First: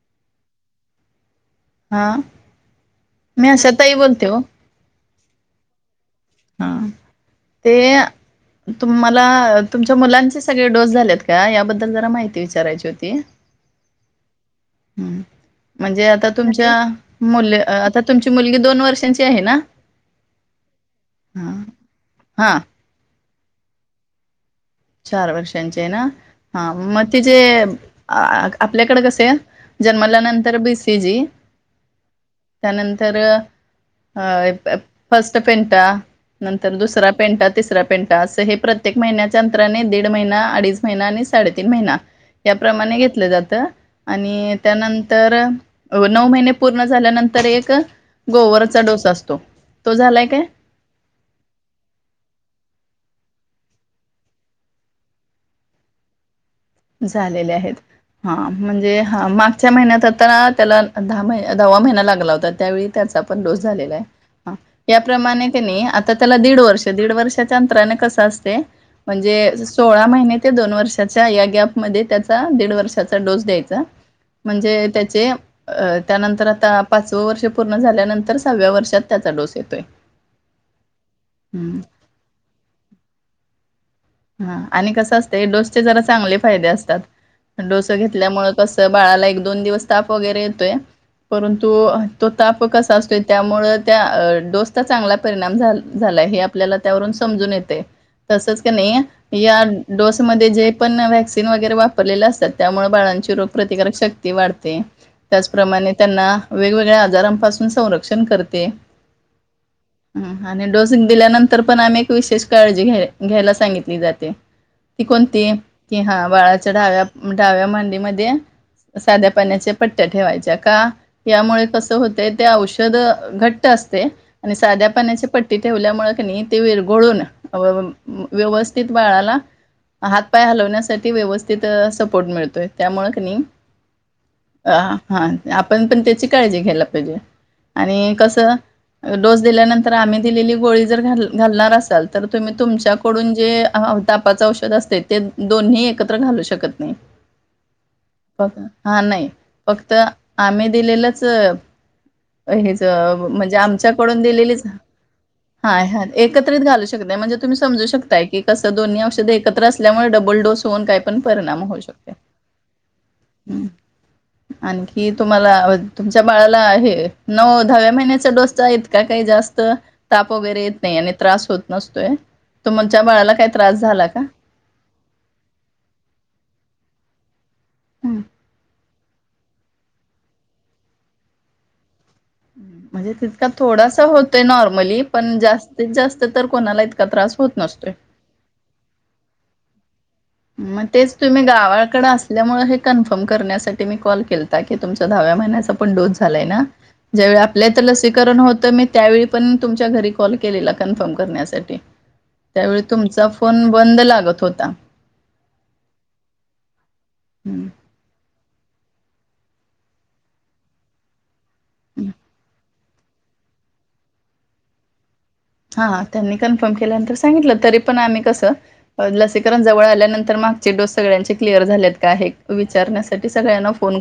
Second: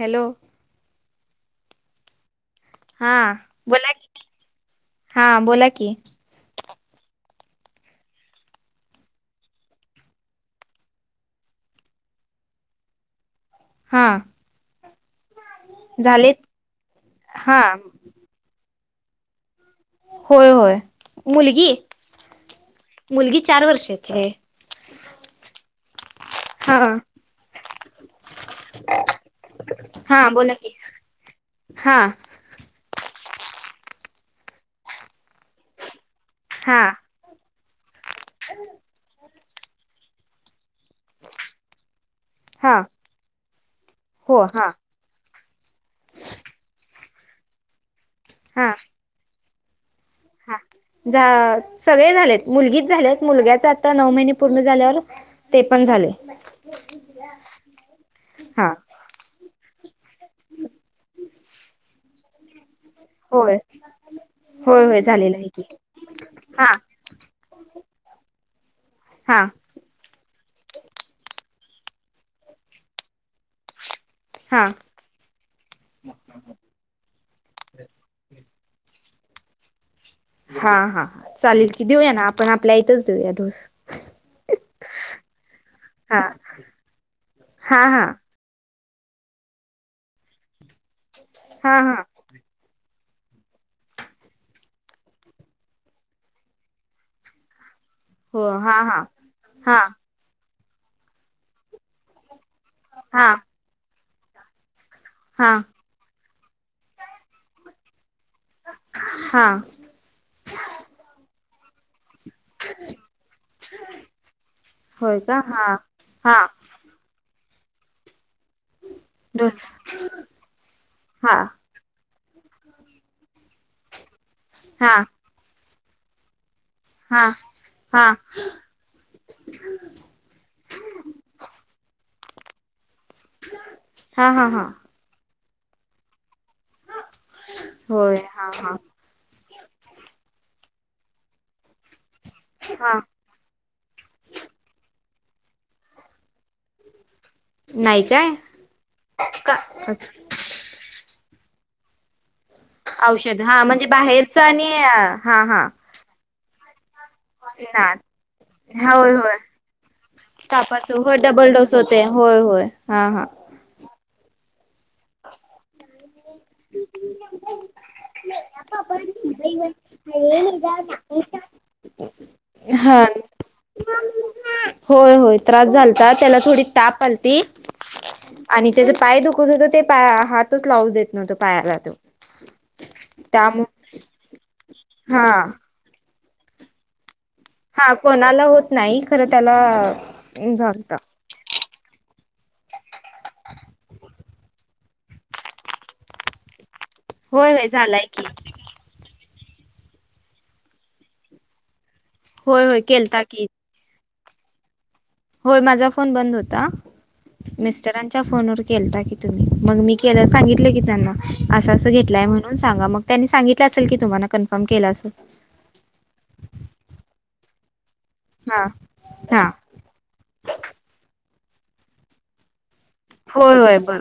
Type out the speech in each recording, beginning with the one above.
Hello. हा. हा मी बोला आशाताई की बोलते हो हा बोला की. हा ते तुम्हाला तुमच्या मुलांचे सगळे डोस झालेत का याबद्दल जरा माहिती विचारायची होती. [inaudible] हां. म्हणजे आता तुमच्या हा मुले आता तुमची मुलगी दोन वर्षांची आहे ना? होय होय हा मुलगी हा मुलगी चार वर्षाची आहे. चार वर्षांचे आहे ना हा म तीजे आपल्याकडे कसे आहे जन्माला नंतर बी सी जी हां. त्यानंतर अ ए प फर्स्ट पेंटा नंतर हा दुसरा पेंटा, तिसरा पेंटा असं हे प्रतेक महिन्यात अंतराने, दीड महिना, अडीच महिना आणि साडेतीन महिना हा याप्रमाणे घेतलं जातं हो आणि हा त्यानंतर नऊ महिने पूर्ण झाल्यानंतर एक हा गोवरचा डोस असतो तो झालाय काय? हा झा सगळे झालेत मुलगीचा झालेत मुलग्याचा आता नऊ महिने पूर्ण झाल्यावर ते पण झाले. झालेले आहेत हा म्हणजे हा मागच्या महिन्यात आ ता त्याला दहा महि दहावा महिना लागला होता त्यावेळी त्याचा पण होय डोस झालेला आहे. होय होय झालेलं आहे याप्रमाणे की कनी आता त्याला दीड हा वर्ष दीड वर्षाच्या अंतराने कस असते. हा म्हणजे? सोळा महिने ते दोन वर्षाच्या या गॅप मध्ये त्याचा दीड वर्षाचा डोस द्यायचा. हा हा म्हणजे त्याचे. अ त्यानंतर आता पाचवं वर्ष पूर्ण झाल्यानंतर सहाव्या वर्षात त्याचा डोस येतोय. हा हा चालेल हम्म की देऊया ना आपण आपल्या इथच देऊया डोस. ह आणि कसं असतय डोसचे जरा हा चांगले फायदे असतात हा डोस हा घेतल्यामुळे कस बाळाला एक दोन दिवस ताप वगैरे येतोय परंतु, हा हा तो ताप कसा असतोय त्यामुळ त्या डोसचा चांगला परिणाम झा झालाय हे आपल्याला त्यावरून समजून येत. हो तसच हा क हा नाई या हा डोस मधे जे पण व्हॅक्सिन वगैरे वापरलेले असतात. त्यामुळे हा बाळांची रोग प्र्रतिकारक शक्ती वाढते. हा त्याचप्रमाणे त्यांना, वेगवेगळ्या आजारांपासून संरक्षण करते. हां ह आणि डोस दिल्यानंतर पण आम्ही एक विशेष काळजी घ्या घ्यायला. सांगितली जाते ती होय का कोणती हा कि हा बाळाची डाव्या म डाव्या मांडीमध्ये. साध्या ढोस पाण्याच्या पट्ट्या ठेवायच्या का हा यामुळे कसं होतय. ते औषध घट्ट असते आणि साध्या हा पाण्याची पट्टी ठेवल्यामुळे कणइ ते विरगळून हा हा तेच बाळाला हात पाय हलवण्यासाठी व्यवस्थित सपोर्ट मिळतोय. त्यामुळं कनी हा हा आपण पण त्याची काळजी घ्यायला पाहिजे आणि होय हा कसं हा डोस दिल्यानंतर आम्ही दिलेली गोळी जर घाल घालणार असाल तर तुम्ही तुमच्या. हा जे तापाच औषध असतय ते दोन्ही एकत्र घालू शकता. त नाही काय नाही हा नाही का फक्त आम्ही दिलेलंच अ. हेच औषध म्हणजे हा आमच्याकडून बाहेरच दिलेलीच आणि अ, हा हाय हा एकत्रित घालू शकताय म्हणजे तुम्ही समजू ना शकताय. की कस दोन्ही होय औषध होय एकत्र असल्यामुळे डबल डोस होऊन तापाच काय होय पण डबल परिणाम डोस होऊ होते शकतो. होय होय हा हा ह्म आणखी तुम्हाला व तुमच्या बाळाला हे नऊ दहाव्या महिन्याचा डोस चा का काही जास्त ताप वगैरे येत नाही आणि त्रास होत नसतोय. हा तुमच्या बाळाला काही त्रास झाला का? होय होय त्रास झालता त्याला थोडी ताप आलती. आणि त्याच पाय दुखत होतो ते पाया हातच लावू देत नव्हतो पायाला तो. म्हणजे तितका त्यामुळे थोडासा होतोय नॉर्मली हा पण जास्तीत जास्त तर कोणाला इतका त्रास होत नसतोय. ला होत नाही खर त्याला मग जमत तेच तुम्ही गावाकड असल्यामुळे हे कन्फर्म करण्यासाठी मी कॉल केलता की तुमच दहाव्या महिन्याच पण डोस झालाय ना ज्यावेळी होय होय आपल्या हित झालाय की लसीकरण हुतय मी.. त्या वेळी पण तुमच्या घरी कॉल केलेला कन्फर्म करण्यासाठी होय होय त्यावेळी केलता तुमचा की फोन बंद लागत होता. होय माझा फोन बंद हुता मिस्टर यांच्या फोन वर केलता की तुम्ही मग मी केला सांगितल की त्यांना. असं असं घेतलाय म्हणून सांगा मग त्यांनी सांगितलं असल की तुम्हाला कन्फर्म केल अस. हा हा त्यांनी कन्फर्म केल्यानंतर सांगितलं तरी पण आम्ही कसं हा हा लसीकरण जवळ आल्यानंतर मागचे डोस सगळ्यांचे क्लिअर झाल्यात का हे विचारण्या होय होय ब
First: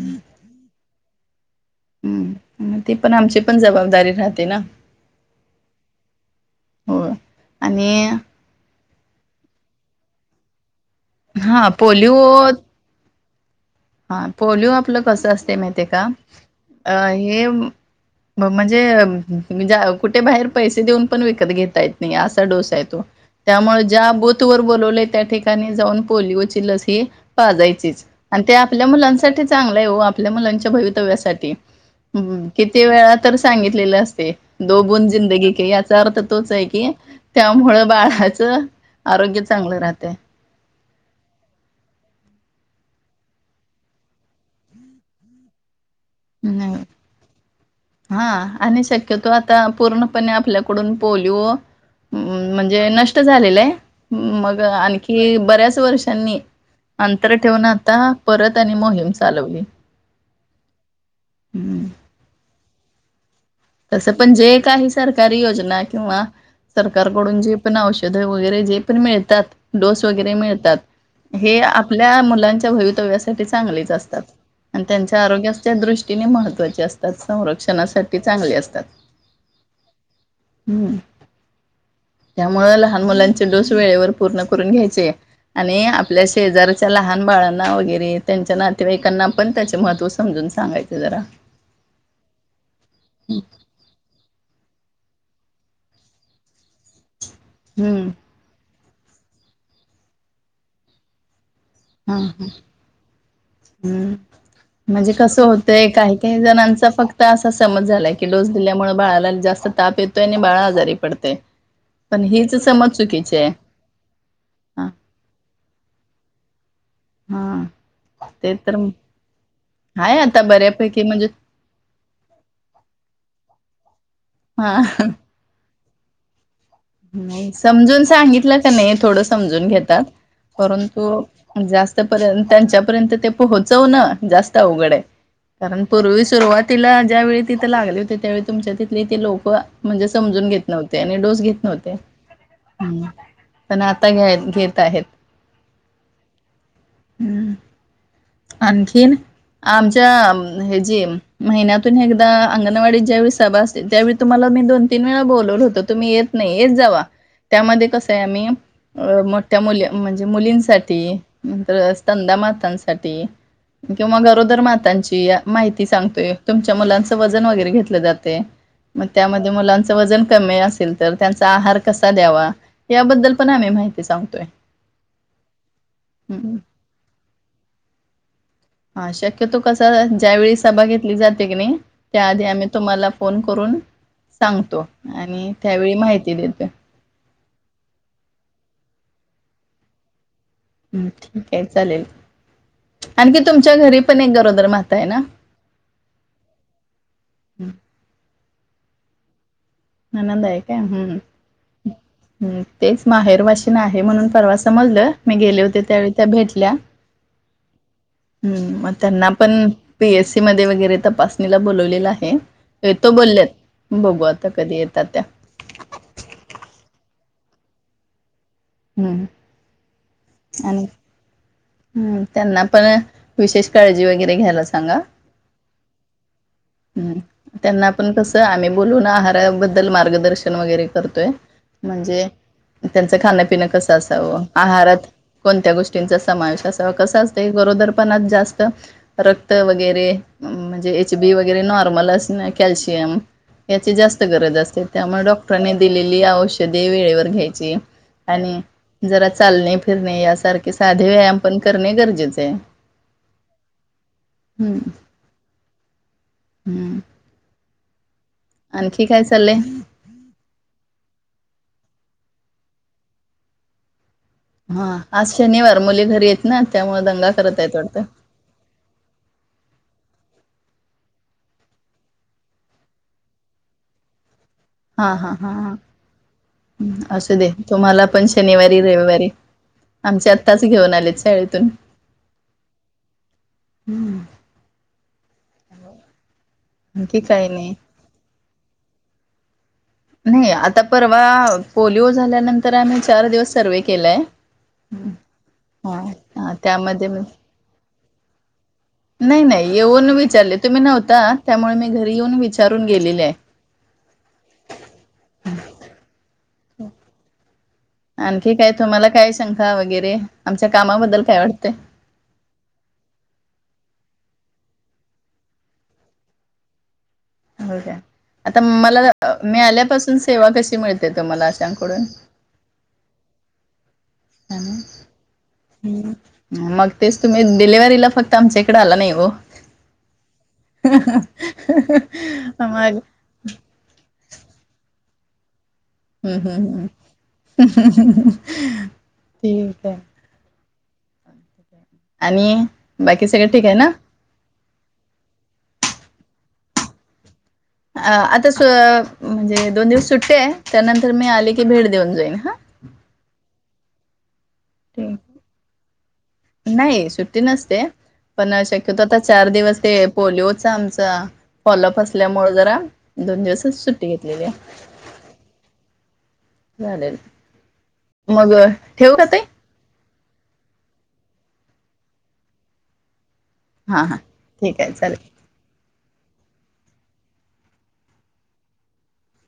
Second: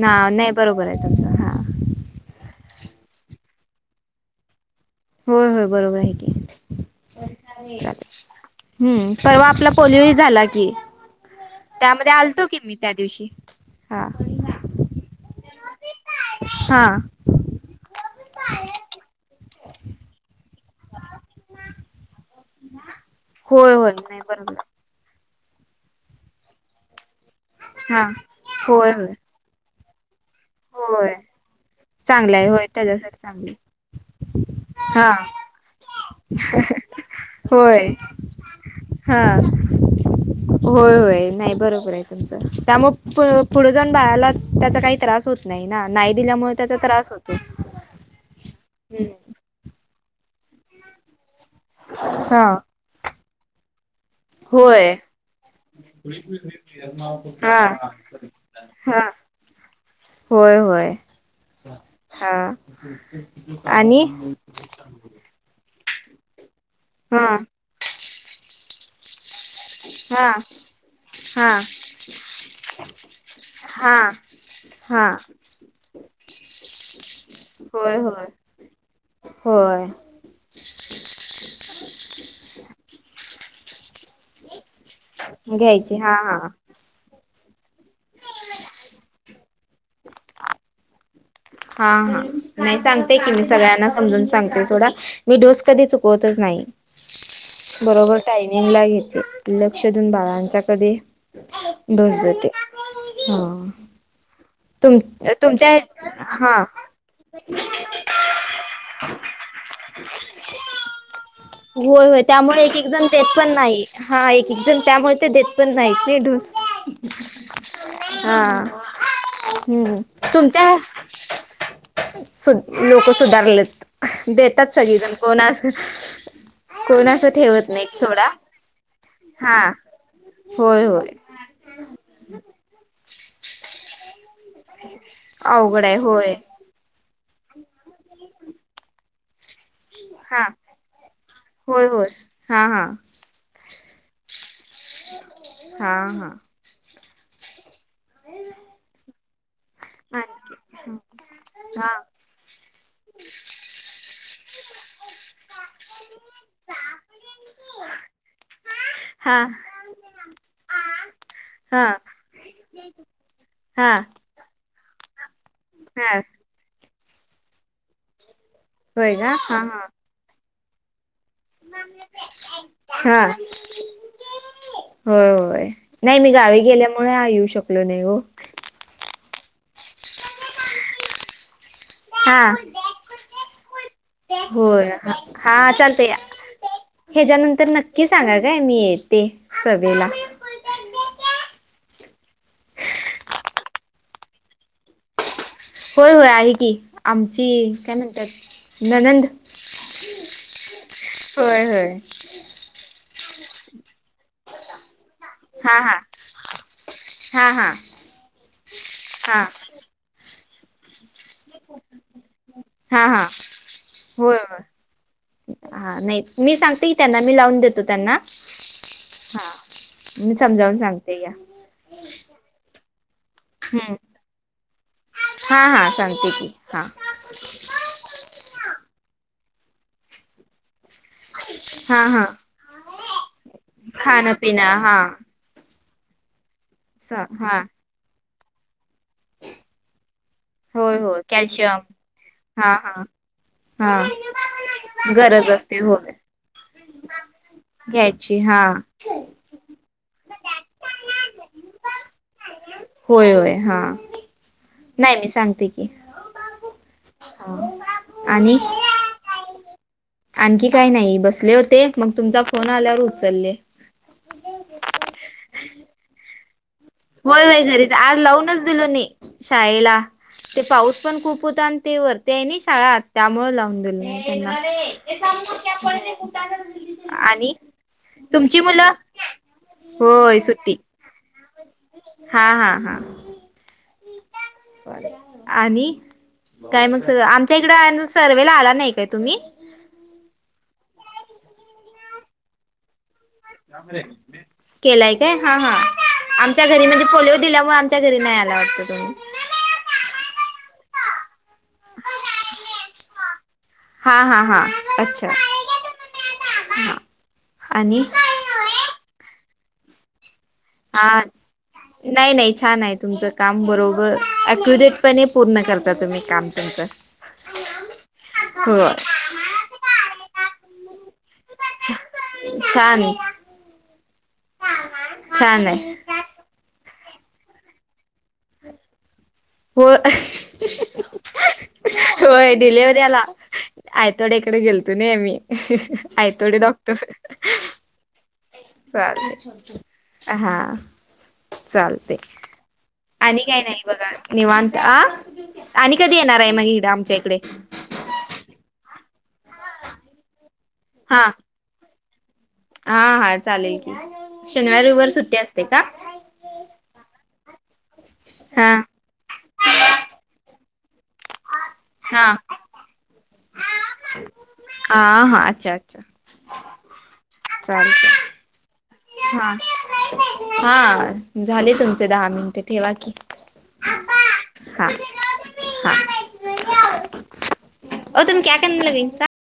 ना नाही बरोबर आहे तुमचा. हम्म ते पण आमची पण जबाबदारी राहते ना. होय होय बरोबर आहे की हो. चाल आणि [unintelligible] हम्म परवा आपला पोलिओ हि झाला की हा त्यामध्ये पोलिओ आलतो की मी. त्या दिवशी, हा. पोलिओ आपलं कसं असतय माहितय आहे का हा अ हे म म्हणजे म्हणजे कुठे बाहे [unintelligible] पैसे देऊन पण विकत घेता येत नाही असा डोस आहे तो. होय त्यामुळ होय ज्या नाही भूत वर बरोबर बोलवले त्या ठिकाणी जाऊन पोलिओची लस ही हा पाजायचीच आणि ते आपल्या होय होय मुलांनसाठी चांगलं आहे हो आपल्या मुलांच्या होय भवितव्यासाठी. चांगलं आहे हम होय किती वेळा त्याच्यासाठी तर चांगली सांगितलेलं असते दो बुध हा जिंदगी के याचा अर्थ तोच आहे की होय त्यामुळं बाळाच हा आरोग्य चांगलं राहत. होय होय नाही बरोबर आहे तुमच त्यामुळं प पुढ जाऊण बाळाला त्याचा काही त्रास होत नाही ना नाही दिल्यामुळ त्याचा राहतय. त्रास होतो, हम्. ता पूर्णपणे आपल्याकडून पोलिओ हा म्हणजे नष्ट झालेलंय, मग होय आणखी बऱ्याच वर्षांनी अंतर हा ठेवून आता परत आणि हा मोहीम चालवली. होय होय, हम्म. हा. आणि तसं पण जे काही सरकारी योजना किंवा हा सरकारकडून जे पण औषध वगैरे जे पण मिळतात, डोस हा वगैरे मिळतात, हा हे आपल्या मुलांच्या भवितव्या सा तर ते चांगलीच हा असतात अन हा त्यांच्या आरोग्याच्या दृष्टीने महत्वाचे असतात होय सवरक्षणासाठी होय होय [unintelligible] हम् त्यामुळं लहान मुलांचे डोस वेळेवर पूर्ण करून घ्याय चे आणि घ्यायची हा आपल्या हा शेजार च्या लहान बाळांना वगैरे त्यांच्या नातेवाईकांना पण त्याचे महत्त्व समजून सांगाय जरा. हा हा नाही सांगते की मी सगळ्यांना समजून सांगते सोडा. मी डोस कधी चुकवतच नाही हम्म बरोबरं टायमिंग ला घेते लक्ष देऊन बाळाच्या कधे हा हा, हम्म. तुम म्हणजे कसं तुमच्या होतंय काही काही हा जणांचा फक्त असा सम [unintelligible] झालय की डोस दिल्यामुळ बाळाला जास्त ताप येतोय आणि बाळ आजारी पडतय. होय होय पण हीच त्यामुळ एक एक समज जण देत चुकीची आहे. पण नाही हा ए एक जण हा त्यामुळे ते देत पण नाही ते डुस. हा हा, ते तर हम्म, आहे आता तुमच्या बऱ्यापैकी म्हणजे सु लोक सुधारलेत, देतात हा सगळीजण कोणा अस कोण असं नाही ठेवत नाहीत समजून सोडा सांगितलं क नाही थोडं हा समजून घेतात, होय होय परंतु जास्त पर्यंत त्यांच्यापर्यंत ते पोहोचव न जास त आवगड हाय, कारण अवघड आहे पूर्वी होय सुरवात तिला ज्यावेेळी तिथं लागली होती त्यावेळी तुमच्या तिथले ते लोक म्हणजे हा समजून घेत नव्हते आणि डोस घेत नव्ह होय ते होय हा हा पण आता घ्या घेत आहेत ‌. हा हा. हम, आणखीन आमच्या आणखी हे जी हा महिन्यातून एकदा ता अंगणवाडी ज्यावेळी सभा असते, त्यावेळी तुम्हांला मी दोन तीन वेळा बोलवलं होतं, तुम्हीं येत नाही. येत जावा, त्यामध्ये कसं आहे आम्ही अ हा मोठ्या मुली म्हणजे मुलींसाठी, अं हा परत स्तनदा मातांसाठी हा किंवा गरोदर मातांचीय माहिती हा सांगतोय. तुमच्या मुलांच वजन वगैरे घेतलं जाते. मग होय का त्यामध्ये हा हा मुलांच वजन कमी असेल तर त्यांचा आहार कसा द्यावा हा याबद्दल पण आम्ही माहिती सांगतोय. होय, होय नाही मी हम्म. गावी गेल्यामुळं, हां येऊ शकलो नाही ओ. हां, शक्यतो कसा ज्या वेळी सभा घेतली जाते की नाही त्या आधी हा आम्ही तुम्हांला फोन करून सांगतो होय आणि त्यावेळी माहिती देतोय. हेज्यानंतर नक्की सांगा गं? मी येते सभेला. हम, ठीक आहे चालेल. आणखी तुमच्या घरी पण एक गरोदर माता हाय ना? होय, होय आहे की. आमची काय म्हणतात? नणंद. नणंद आहे काय? हम्म. होय होय हम, तेच माहेरवाशीन आहे म्हणून परवा समजलं. मी गेले हा होते हा त्यावेळी त्या भेटल्या. हा हा हम्म, मग त्यांना हा पण पी एस सी मध्ये वगैरे तपासणीला बोलवलेलं आहे. हा येतो हा बोलल्यात बघू होय आता होय कधी येतात त्या. हा, नाही मी सांगते की त्यांना मी लावून देतो त्यांना. [unintelligible] मी समजावून सांगते या. हम्म, त्यांना पण विशेष काळजी वगैरे घ्यायला सांगा. हां, हां सांगते की. हां हम्म, त्यांना पण कसं आम्ही बोलून आहाराबद्दल मार्गदर्शन वगैरे करतोय. हा हा म्हणजे त्यांचं खाणंपिणं कसं खाणं असावं. पिणं आहारात हा कोणत्या गोष्टींचा समावेश असावा. स कसं असतय हा गरोदर पणात जास्त रक्त वगैरे अं म्हणजे होय एच होय बी वगैरे कॅल्शियम नॉर्मल असणं हा हा कॅल्शियम याची हा जास्त गरज असते. त्यामुळे गरज डॉक्टरांने असते होय दिलेली औषधे वेळेवर घ्यायची घ्यायची आणि हा जरा चालणे फिरणे यासारखी सा ते व्यायाम पण करणे गरजेचे हय. होय होय हा हम्म. नाही मी सांगते की अं आणि आणखी काय चाललंय? आणखी काय नाही बसले होते. मग तुमचा फोन आल्यावर उचलले. हा आज शनिवार मुले घरी हेत. नाही त्यामुळे [unintelligible] होय, होय आहेत घरीच. वाटतं. आज लावूनच दिलं नहीं शाळेला. ते पाऊस पण खूप होता आणि ते वरती आहे ना शाळा त्यामुळं लावून दिलं नहीं. हा हा हा हा हम्म, [unintelligible] असू दे आणि तुम्हाला तुमची मुलं? आमची होय आत्ताच सुट्टी घेऊन आलेत शाळेत हा, हा, हा [unintelligible] आणि काय मग आणखी सगळं, काही आमच्या इकडं नाही. आणू सर्वेला आला नाय काय तुम्ही? नाही आता परवा पोलिओ झाल्यानंत [unintelligible] केलाय काय? हा, हा हा, आमच्या घरी म्हणजे त्यामध्ये म पोलिओ दिल्यामुळं आ च्या घरी नाही आला वाटतं तुम्ही. नाही नाही येऊन विचारले तुम्ही नव्हता त्यामुळे मी घरी येऊन विचारून गेलेले आहे. हां हां हां अच्छा हा आणि आणखी काय तुम्हाला काय शंका वगैरे, आमच्या कामाबद्दल हा काय वाटतंय? नाही नाही छान आहे तुमचं काम बरोबर अक्युरेट पणे पूर्ण करता तुम्ही काम तुमचं. हो का, आता हो मला मी आल्यापासून सेवा कशी मिळते तुम्हाला अशांकडून? छान. छान छान आहे आहे हम्म. मग तेच तुम्ही डिलेव्हरीला फक्त आमच्या इकडे आला नाही ओ. हो होय मग डिलेव्हऱ्याला आयतोडे कडे गेलतो नाही आम्ही हम्म आयतोडे हम्म हम्म डॉक्टर. [unintelligible] चालेल ठीक आहे हा चाल ते आणि बाकी आणि सगळं काय ठीक आहे नाही ना बघा. निवांत, आं आणि कधी येणार आहे मग इगड आमच्या इकडे? अं आता सु म्हणजे दोन दिवस सुट्टी आहे त्यानंतर मी आले की भेट देऊन जाईन हं. आं हा चालेल की. रविवारी सुट्टी ठीक असते का? नाही सुट्टी नसते पण हा शक्यतो आता चार दिवस ते पोलिओचा आमचा फॉलोअप हा असल्यामुळे जरा दोन दिवसच सुट्टी घेतलेली आहे. आ हा अच्छा अच्छा. झालेल चालतंय मग ठेवू का ताई हा हा झाले तुमचे दहा मिनिटं ठेवा की. हां हां ठीक हा आहे चालेल. हा, ओ तुम्ही क्या केना लगेईनसा